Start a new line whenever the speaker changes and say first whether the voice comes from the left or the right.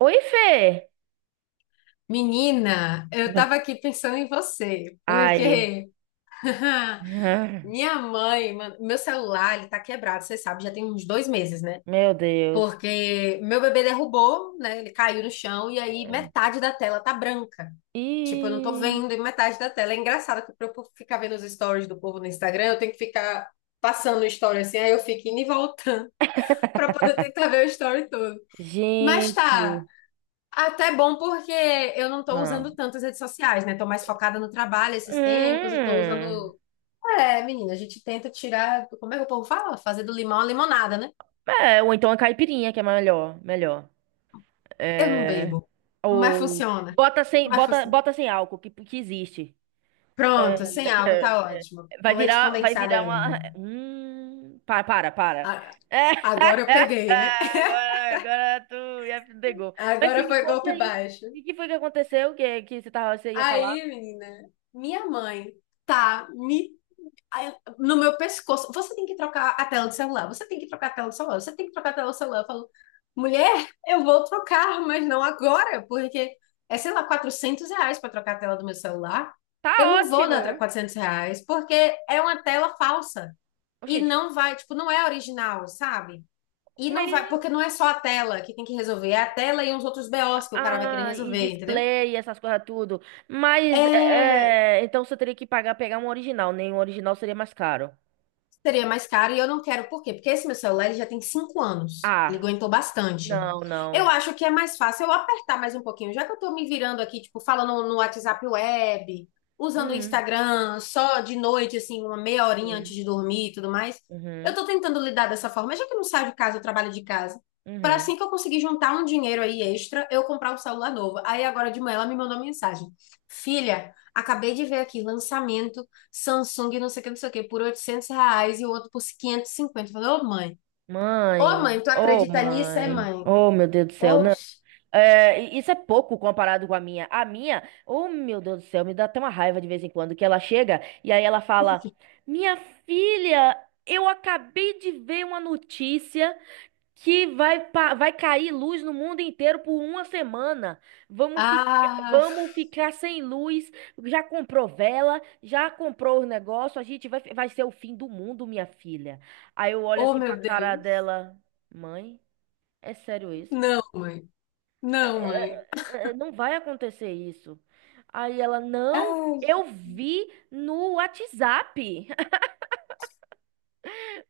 right: Oi, Fê!
left: Menina, eu
right: Uhum.
left: tava aqui pensando em você,
right: Ai,
left: porque minha mãe, mano, meu celular, ele tá quebrado, você sabe, já tem uns 2 meses, né?
right: meu Deus.
left: Porque meu bebê derrubou, né? Ele caiu no chão e aí metade da tela tá branca. Tipo, eu não tô
right: Ih,
left: vendo e metade da tela. É engraçado que pra eu ficar vendo os stories do povo no Instagram, eu tenho que ficar passando o story assim, aí eu fico indo e voltando pra poder tentar ver o story todo. Mas tá,
right: gente.
left: até bom porque eu não estou
right: Ah.
left: usando tanto as redes sociais, né? Estou mais focada no trabalho esses tempos e estou
right: Hum.
left: usando. É, menina, a gente tenta tirar. Como é que o povo fala? Fazer do limão a limonada, né?
right: É, ou então a caipirinha, que é melhor. Melhor.
left: Eu não
right: É,
left: bebo, mas
right: ou
left: funciona.
right: bota sem,
left: Mas
right: bota,
left: funciona.
right: bota sem álcool, que existe. É,
left: Pronto, sem álcool tá ótimo. Com leite
right: vai
left: condensado
right: virar
left: ainda.
right: uma. Para.
left: A- Agora eu peguei, né?
right: Agora tu já pegou. Mas
left: Agora
right: sim, me
left: foi
right: conte
left: golpe
right: aí.
left: baixo.
right: O que foi que aconteceu? Que você, tava, você ia falar?
left: Aí, menina, minha mãe tá me no meu pescoço. Você tem que trocar a tela do celular, você tem que trocar a tela do celular, você tem que trocar a tela do celular. Eu falo, mulher, eu vou trocar, mas não agora, porque é, sei lá, R$ 400 para trocar a tela do meu celular.
right: Tá
left: Eu não vou dar
right: ótimo!
left: R$ 400, porque é uma tela falsa. E
right: Oxente,
left: não vai, tipo, não é original, sabe? E não vai, porque
right: mas.
left: não é só a tela que tem que resolver, é a tela e uns outros BOs que o cara vai querer
right: Ah, e
left: resolver, entendeu?
right: display, essas coisas tudo. Mas,
left: É,
right: então você teria que pagar, pegar um original, nem um original seria mais caro.
left: seria mais caro e eu não quero. Por quê? Porque esse meu celular ele já tem 5 anos. Ele
right: Ah,
left: aguentou bastante.
right: não,
left: Eu
right: não.
left: acho que é mais fácil eu apertar mais um pouquinho, já que eu tô me virando aqui, tipo, falando no WhatsApp web, usando o
right: Hum,
left: Instagram só de noite, assim, uma meia horinha antes
right: hum,
left: de dormir e tudo mais. Eu
right: uhum,
left: tô tentando lidar dessa forma, já que eu não saio de casa, eu trabalho de casa. Para
right: uhum.
left: assim que eu conseguir juntar um dinheiro aí extra, eu comprar um celular novo. Aí agora de manhã ela me mandou mensagem: Filha, acabei de ver aqui lançamento Samsung, não sei o que, não sei o que, por R$ 800 e o outro por 550. Eu falei, ô
right: Mãe,
left: mãe, tu
right: ô
left: acredita nisso, é
right: mãe,
left: mãe?
right: oh meu Deus do céu,
left: Ô,
right: não.
left: bicho,
right: É, e isso é pouco comparado com a minha. A minha, oh meu Deus do céu, me dá até uma raiva de vez em quando que ela chega e aí ela
left: por
right: fala:
left: quê?
right: Minha filha, eu acabei de ver uma notícia que vai, vai cair luz no mundo inteiro por uma semana. Vamos ficar.
left: Ah,
right: Vamos ficar sem luz. Já comprou vela, já comprou o negócio. A gente vai ser o fim do mundo, minha filha. Aí eu olho
left: oh
right: assim pra
left: meu
right: cara
left: Deus.
right: dela: Mãe, é sério isso?
left: Não, mãe. Não,
right: é,
left: mãe.
right: não vai acontecer isso. Aí ela, não,
left: Ai,
right: eu vi no WhatsApp.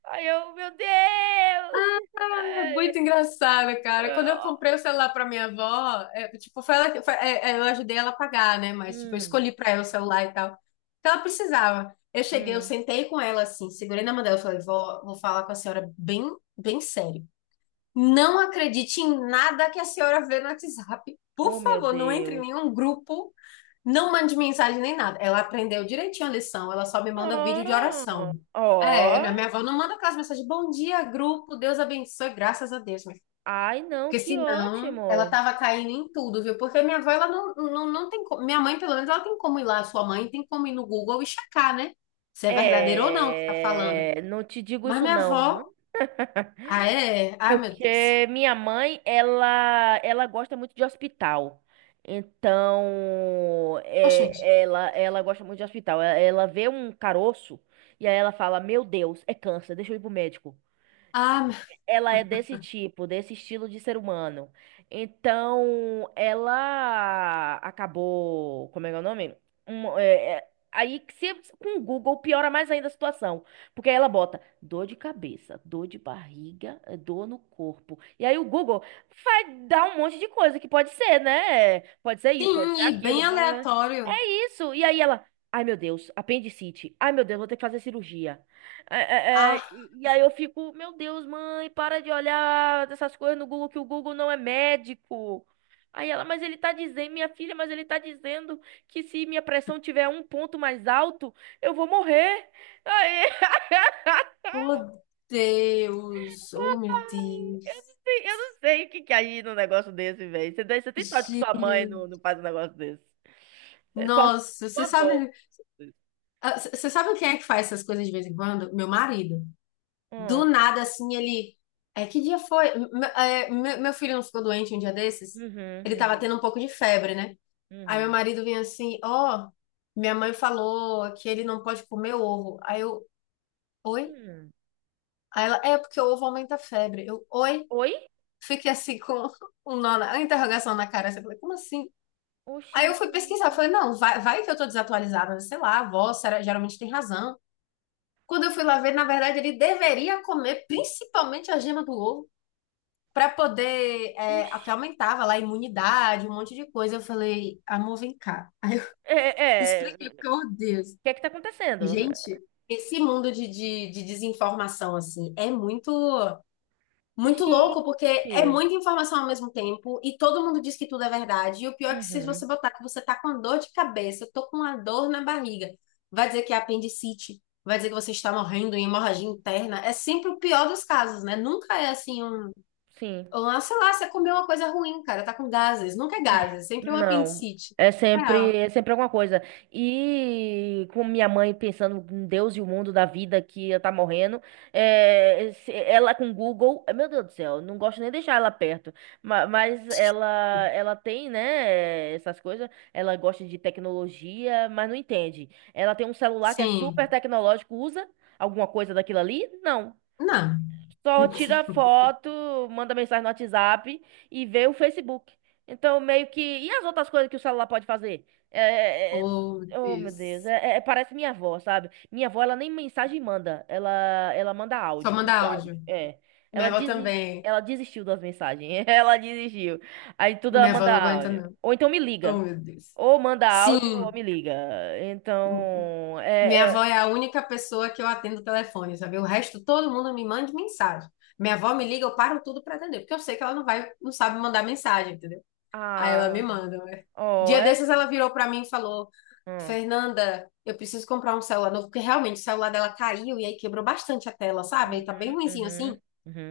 right: Aí eu, meu Deus!
left: é muito
right: Ai,
left: engraçado, cara. Quando eu
right: ah.
left: comprei o celular pra minha avó, é, tipo, foi ela, eu ajudei ela a pagar, né? Mas, tipo, eu
right: Hum,
left: escolhi pra ela o celular e tal. Então, ela precisava. Eu cheguei, eu
right: hum.
left: sentei com ela assim, segurei na mão dela e falei, vó, vou falar com a senhora bem, bem sério. Não acredite em nada que a senhora vê no WhatsApp. Por
right: Oh, meu
left: favor, não entre em
right: Deus.
left: nenhum grupo, não mande mensagem nem nada. Ela aprendeu direitinho a lição, ela só me manda vídeo de
right: Oh,
left: oração. É, minha,
right: oh.
left: minha avó não manda aquelas mensagens, bom dia, grupo, Deus abençoe, graças a Deus. Minha filha.
right: Ai, não,
left: Porque
right: que
left: senão, ela
right: ótimo.
left: tava caindo em tudo, viu? Porque minha avó, ela não tem como, minha mãe, pelo menos, ela tem como ir lá, sua mãe tem como ir no Google e checar, né? Se é verdadeiro ou não o que tá falando.
right: É, não te digo
left: Mas
right: isso
left: minha
right: não.
left: avó, ah, é? Ai, meu Deus.
right: Porque minha mãe, ela gosta muito de hospital. Então,
left: Oxente.
right: é, ela gosta muito de hospital. Ela vê um caroço e aí ela fala: Meu Deus, é câncer, deixa eu ir pro médico.
left: Ah,
right: Ela é desse tipo, desse estilo de ser humano. Então, ela acabou. Como é que é o nome? Um, é, é, aí, que se, com o Google, piora mais ainda a situação. Porque aí ela bota dor de cabeça, dor de barriga, dor no corpo. E aí o Google vai dar um monte de coisa que pode ser, né? Pode ser isso, pode
left: sim,
right: ser
left: e
right: aquilo.
left: bem aleatório.
right: Isso. E aí ela, ai meu Deus, apendicite. Ai meu Deus, vou ter que fazer cirurgia.
left: Ah,
right: Aí eu fico, meu Deus, mãe, para de olhar essas coisas no Google, que o Google não é médico. Aí ela, mas ele tá dizendo, minha filha, mas ele tá dizendo que se minha pressão tiver um ponto mais alto, eu vou morrer. Aí,
left: oh Deus, oh meu Deus.
right: eu não sei o que que é aí num negócio desse, velho. Você tem sorte que sua mãe não
left: Gente,
right: faz um negócio desse. É
left: nossa,
right: sua
left: você
right: avó.
left: sabe, ah, você sabe quem é que faz essas coisas de vez em quando? Meu marido.
right: Hum,
left: Do nada, assim, ele. É, que dia foi? Meu filho não ficou doente um dia desses?
right: uhum,
left: Ele tava
right: uhum,
left: tendo um pouco de febre, né? Aí meu
right: uhum.
left: marido vinha assim, ó, minha mãe falou que ele não pode comer ovo. Aí eu, oi?
right: Hum.
left: Aí ela, é porque o ovo aumenta a febre. Eu, oi?
right: Oi?
left: Fiquei assim com um nó na, uma interrogação na cara. Assim, eu falei, como assim? Aí eu fui
right: Oxente.
left: pesquisar, falei, não, vai que eu tô desatualizada, né? Sei lá, a avó geralmente tem razão. Quando eu fui lá ver, na verdade, ele deveria comer principalmente a gema do ovo para poder, que
right: Oxi.
left: aumentava lá a imunidade, um monte de coisa. Eu falei, amor, vem cá. Aí eu
right: É,
left: expliquei, porque,
right: o
left: oh Deus,
right: que é que tá acontecendo?
left: gente, esse mundo de desinformação, assim, é muito. Muito louco, porque é
right: Gente.
left: muita informação ao mesmo tempo e todo mundo diz que tudo é verdade. E o pior é que se
right: Uhum,
left: você botar que você tá com dor de cabeça, eu tô com uma dor na barriga, vai dizer que é apendicite, vai dizer que você está morrendo em hemorragia interna. É sempre o pior dos casos, né? Nunca é assim um,
right: sim.
left: um, ah, sei lá, você comeu uma coisa ruim, cara, tá com gases. Nunca é gases, sempre é um
right: Não.
left: apendicite. É.
right: É sempre alguma coisa. E com minha mãe pensando em Deus e o mundo da vida que ela tá morrendo, ela com Google, meu Deus do céu, não gosto nem de deixar ela perto. Mas ela tem, né, essas coisas. Ela gosta de tecnologia, mas não entende. Ela tem um celular que é super
left: Sim.
right: tecnológico, usa alguma coisa daquilo ali? Não.
left: Não.
right: Só tira foto, manda mensagem no WhatsApp e vê o Facebook. Então, meio que. E as outras coisas que o celular pode fazer? É... é-
left: Oh,
right: é, oh, meu Deus.
left: Deus.
right: Parece minha avó, sabe? Minha avó, ela nem mensagem manda. Ela manda
left: Só
right: áudio,
left: mandar
right: tudo áudio.
left: áudio.
right: É.
left: Minha avó também.
right: Ela desistiu das mensagens. Ela desistiu. Aí tudo ela
left: Minha avó
right: manda
left: não aguenta,
right: áudio.
left: não.
right: Ou então me
left: Oh,
right: liga.
left: meu Deus.
right: Ou manda áudio ou
left: Sim,
right: me liga. Então.
left: minha avó é a única pessoa que eu atendo o telefone, sabe? O resto, todo mundo me manda mensagem. Minha avó me liga, eu paro tudo pra atender, porque eu sei que ela não vai, não sabe mandar mensagem, entendeu? Aí ela me
right: Ah.
left: manda, né?
right: Oh,
left: Dia
right: é.
left: desses ela virou pra mim e falou:
right: Hum.
left: Fernanda, eu preciso comprar um celular novo, porque realmente o celular dela caiu e aí quebrou bastante a tela, sabe?
right: Uhum,
left: Aí tá bem ruinzinho
right: uhum,
left: assim.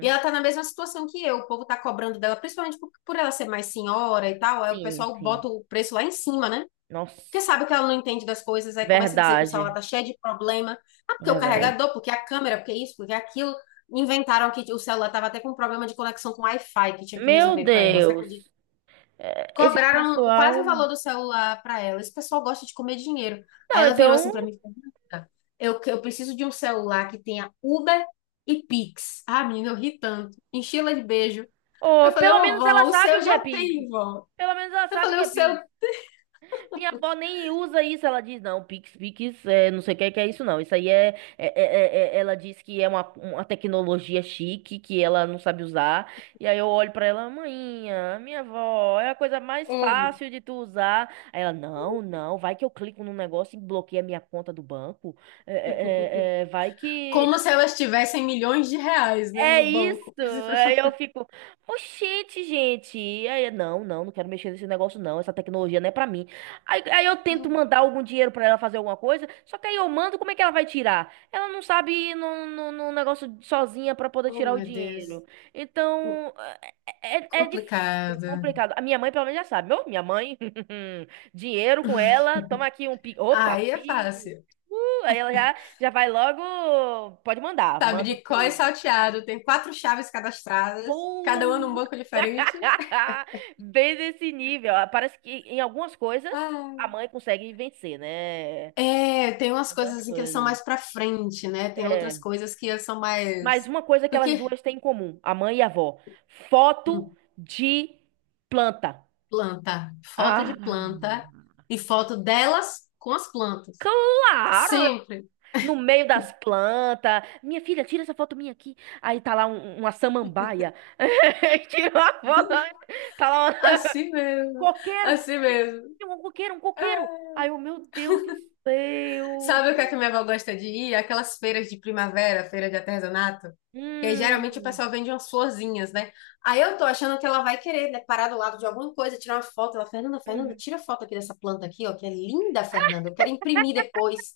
left: E ela tá na mesma situação que eu, o povo tá cobrando dela, principalmente por ela ser mais senhora e tal, aí o
right: Sim,
left: pessoal
right: sim.
left: bota o preço lá em cima, né?
right: Nossa,
left: Porque sabe que ela não entende das coisas, aí começa a dizer que o celular
right: verdade,
left: tá cheio de problema. Ah, porque o
right: verdade.
left: carregador, porque a câmera, porque isso, porque aquilo. Inventaram que o celular tava até com problema de conexão com Wi-Fi que tinha que
right: Meu
left: resolver pra ela, você acredita?
right: Deus, é, esse
left: Cobraram quase
right: pessoal.
left: o valor do celular pra ela. Esse pessoal gosta de comer dinheiro. Aí
right: Não,
left: ela virou assim
right: então,
left: pra mim, e falou, "Renata, eu preciso de um celular que tenha Uber e Pix. Ah, menina, eu ri tanto. Enchi ela de beijo. Aí
right: ó,
left: eu falei,
right: pelo
left: ô,
right: menos ela
left: vó, o
right: sabe
left: seu
right: o que é
left: já
right: Pix.
left: tem, vó.
right: Pelo menos ela
left: Eu
right: sabe o
left: falei,
right: que
left: o
right: é
left: seu.
right: Pix. Minha avó nem usa isso. Ela diz, não, Pix, Pix, é, não sei o que é isso, não. Isso aí ela diz que é uma tecnologia chique que ela não sabe usar. E aí eu olho pra ela, maninha, minha avó, é a coisa mais
left: Ô,
right: fácil de tu usar. Aí ela, não, vai que eu clico num negócio e bloqueia a minha conta do banco. Vai que.
left: como se elas tivessem milhões de reais, né,
right: É
left: no
right: isso.
left: banco.
right: Aí eu fico, oxente, gente. E aí, não quero mexer nesse negócio, não. Essa tecnologia não é pra mim. Aí eu tento mandar algum dinheiro pra ela fazer alguma coisa, só que aí eu mando, como é que ela vai tirar? Ela não sabe ir num negócio sozinha pra poder
left: Oh,
right: tirar o
left: meu Deus.
right: dinheiro. Então, é difícil. É
left: Complicado.
right: complicado. A minha mãe, pelo menos, já sabe. Minha mãe, dinheiro com ela, toma aqui um pi. Opa,
left: Aí é
right: pi.
left: fácil.
right: Aí ela já, já vai logo. Pode
left: Sabe?
right: mandar, manda o
left: Sabadicó e
right: pi.
left: salteado. Tem quatro chaves cadastradas.
right: Uh!
left: Cada uma num banco diferente.
right: Bem nesse nível. Ah, parece que em algumas coisas a
left: Ah.
right: mãe consegue vencer, né? Em
left: É, tem umas coisas
right: algumas
left: assim que eles são
right: coisas.
left: mais pra frente, né? Tem outras
right: É.
left: coisas que eles são
right: Mas
left: mais...
right: uma coisa que elas
left: Porque
right: duas têm em comum, a mãe e a avó: foto
left: hum,
right: de planta.
left: planta. Foto
right: Ah,
left: de planta. E foto delas com as plantas.
right: claro!
left: Sempre.
right: No meio das plantas. Minha filha, tira essa foto minha aqui. Aí tá lá uma samambaia. Tira uma foto.
left: Do-
right: Tá lá
left: Assim mesmo.
right: coqueiro!
left: Assim mesmo.
right: Tinha um coqueiro, um coqueiro!
left: É.
right: Aí eu, meu Deus do céu!
left: Sabe o que é que minha avó gosta de ir? Aquelas feiras de primavera, feira de artesanato. Que aí, geralmente o
right: Hum,
left: pessoal vende umas florzinhas, né? Aí eu tô achando que ela vai querer, né, parar do lado de alguma coisa, tirar uma foto. Ela, Fernanda, Fernanda,
right: uhum.
left: tira foto aqui dessa planta aqui, ó, que é linda, Fernanda. Eu quero imprimir depois.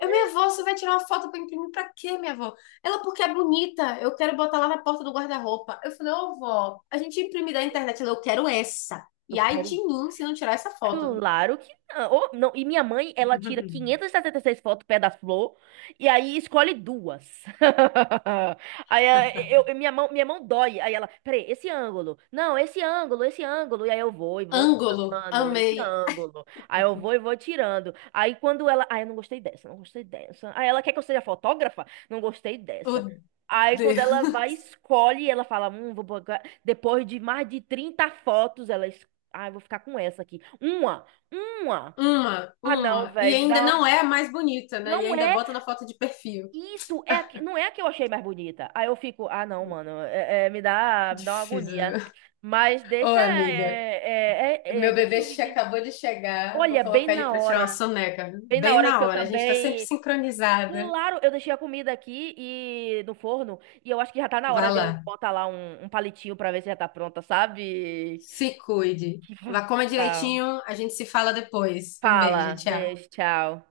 left: Eu, minha avó, você vai tirar uma foto pra imprimir pra quê, minha avó? Ela, porque é bonita. Eu quero botar lá na porta do guarda-roupa. Eu falei, ô, vó, a gente imprime da internet. Ela, eu quero essa.
right: Eu
left: E ai de
right: quero
left: mim se não tirar essa foto, viu?
right: claro que não. Ô, não. E minha mãe, ela tira 576 fotos pé da flor e aí escolhe duas. Aí minha mão dói. Aí ela, peraí, esse ângulo. Não, esse ângulo. E aí eu vou e vou
left: Ângulo,
right: tirando esse
left: amei.
right: ângulo. Aí eu vou e vou tirando. Aí quando ela, aí eu não gostei dessa, não gostei dessa. Aí ela quer que eu seja fotógrafa? Não gostei
left: O
right: dessa. Aí quando
left: Deus.
right: ela vai, escolhe, ela fala, vou botar... Depois de mais de 30 fotos, ela ah, eu vou ficar com essa aqui. Uma.
left: Uma,
right: Ah, não,
left: uma. E
right: velho, me dá
left: ainda
right: uma
left: não
right: raiva.
left: é a mais bonita, né? E
right: Não
left: ainda
right: é
left: bota na foto de perfil.
right: isso, é não é a que eu achei mais bonita. Aí eu fico, ah, não, mano, me dá uma agonia.
left: Difícil.
right: Mas
left: Ô,
right: deixa,
left: amiga, meu
right: deixa
left: bebê
right: eu ver aqui.
left: acabou de chegar. Vou
right: Olha,
left: colocar ele pra tirar uma soneca.
right: bem na
left: Bem
right: hora que
left: na
right: eu
left: hora. A gente tá sempre
right: também.
left: sincronizada.
right: Claro, eu deixei a comida aqui e no forno e eu acho que já tá na hora
left: Vá
right: de eu
left: lá.
right: botar lá um palitinho pra ver se já tá pronta, sabe?
left: Se cuide.
right: Que
left: Vá, coma
right: tchau.
left: direitinho. A gente se fala depois. Um beijo,
right: Fala,
left: tchau.
right: beijo, tchau.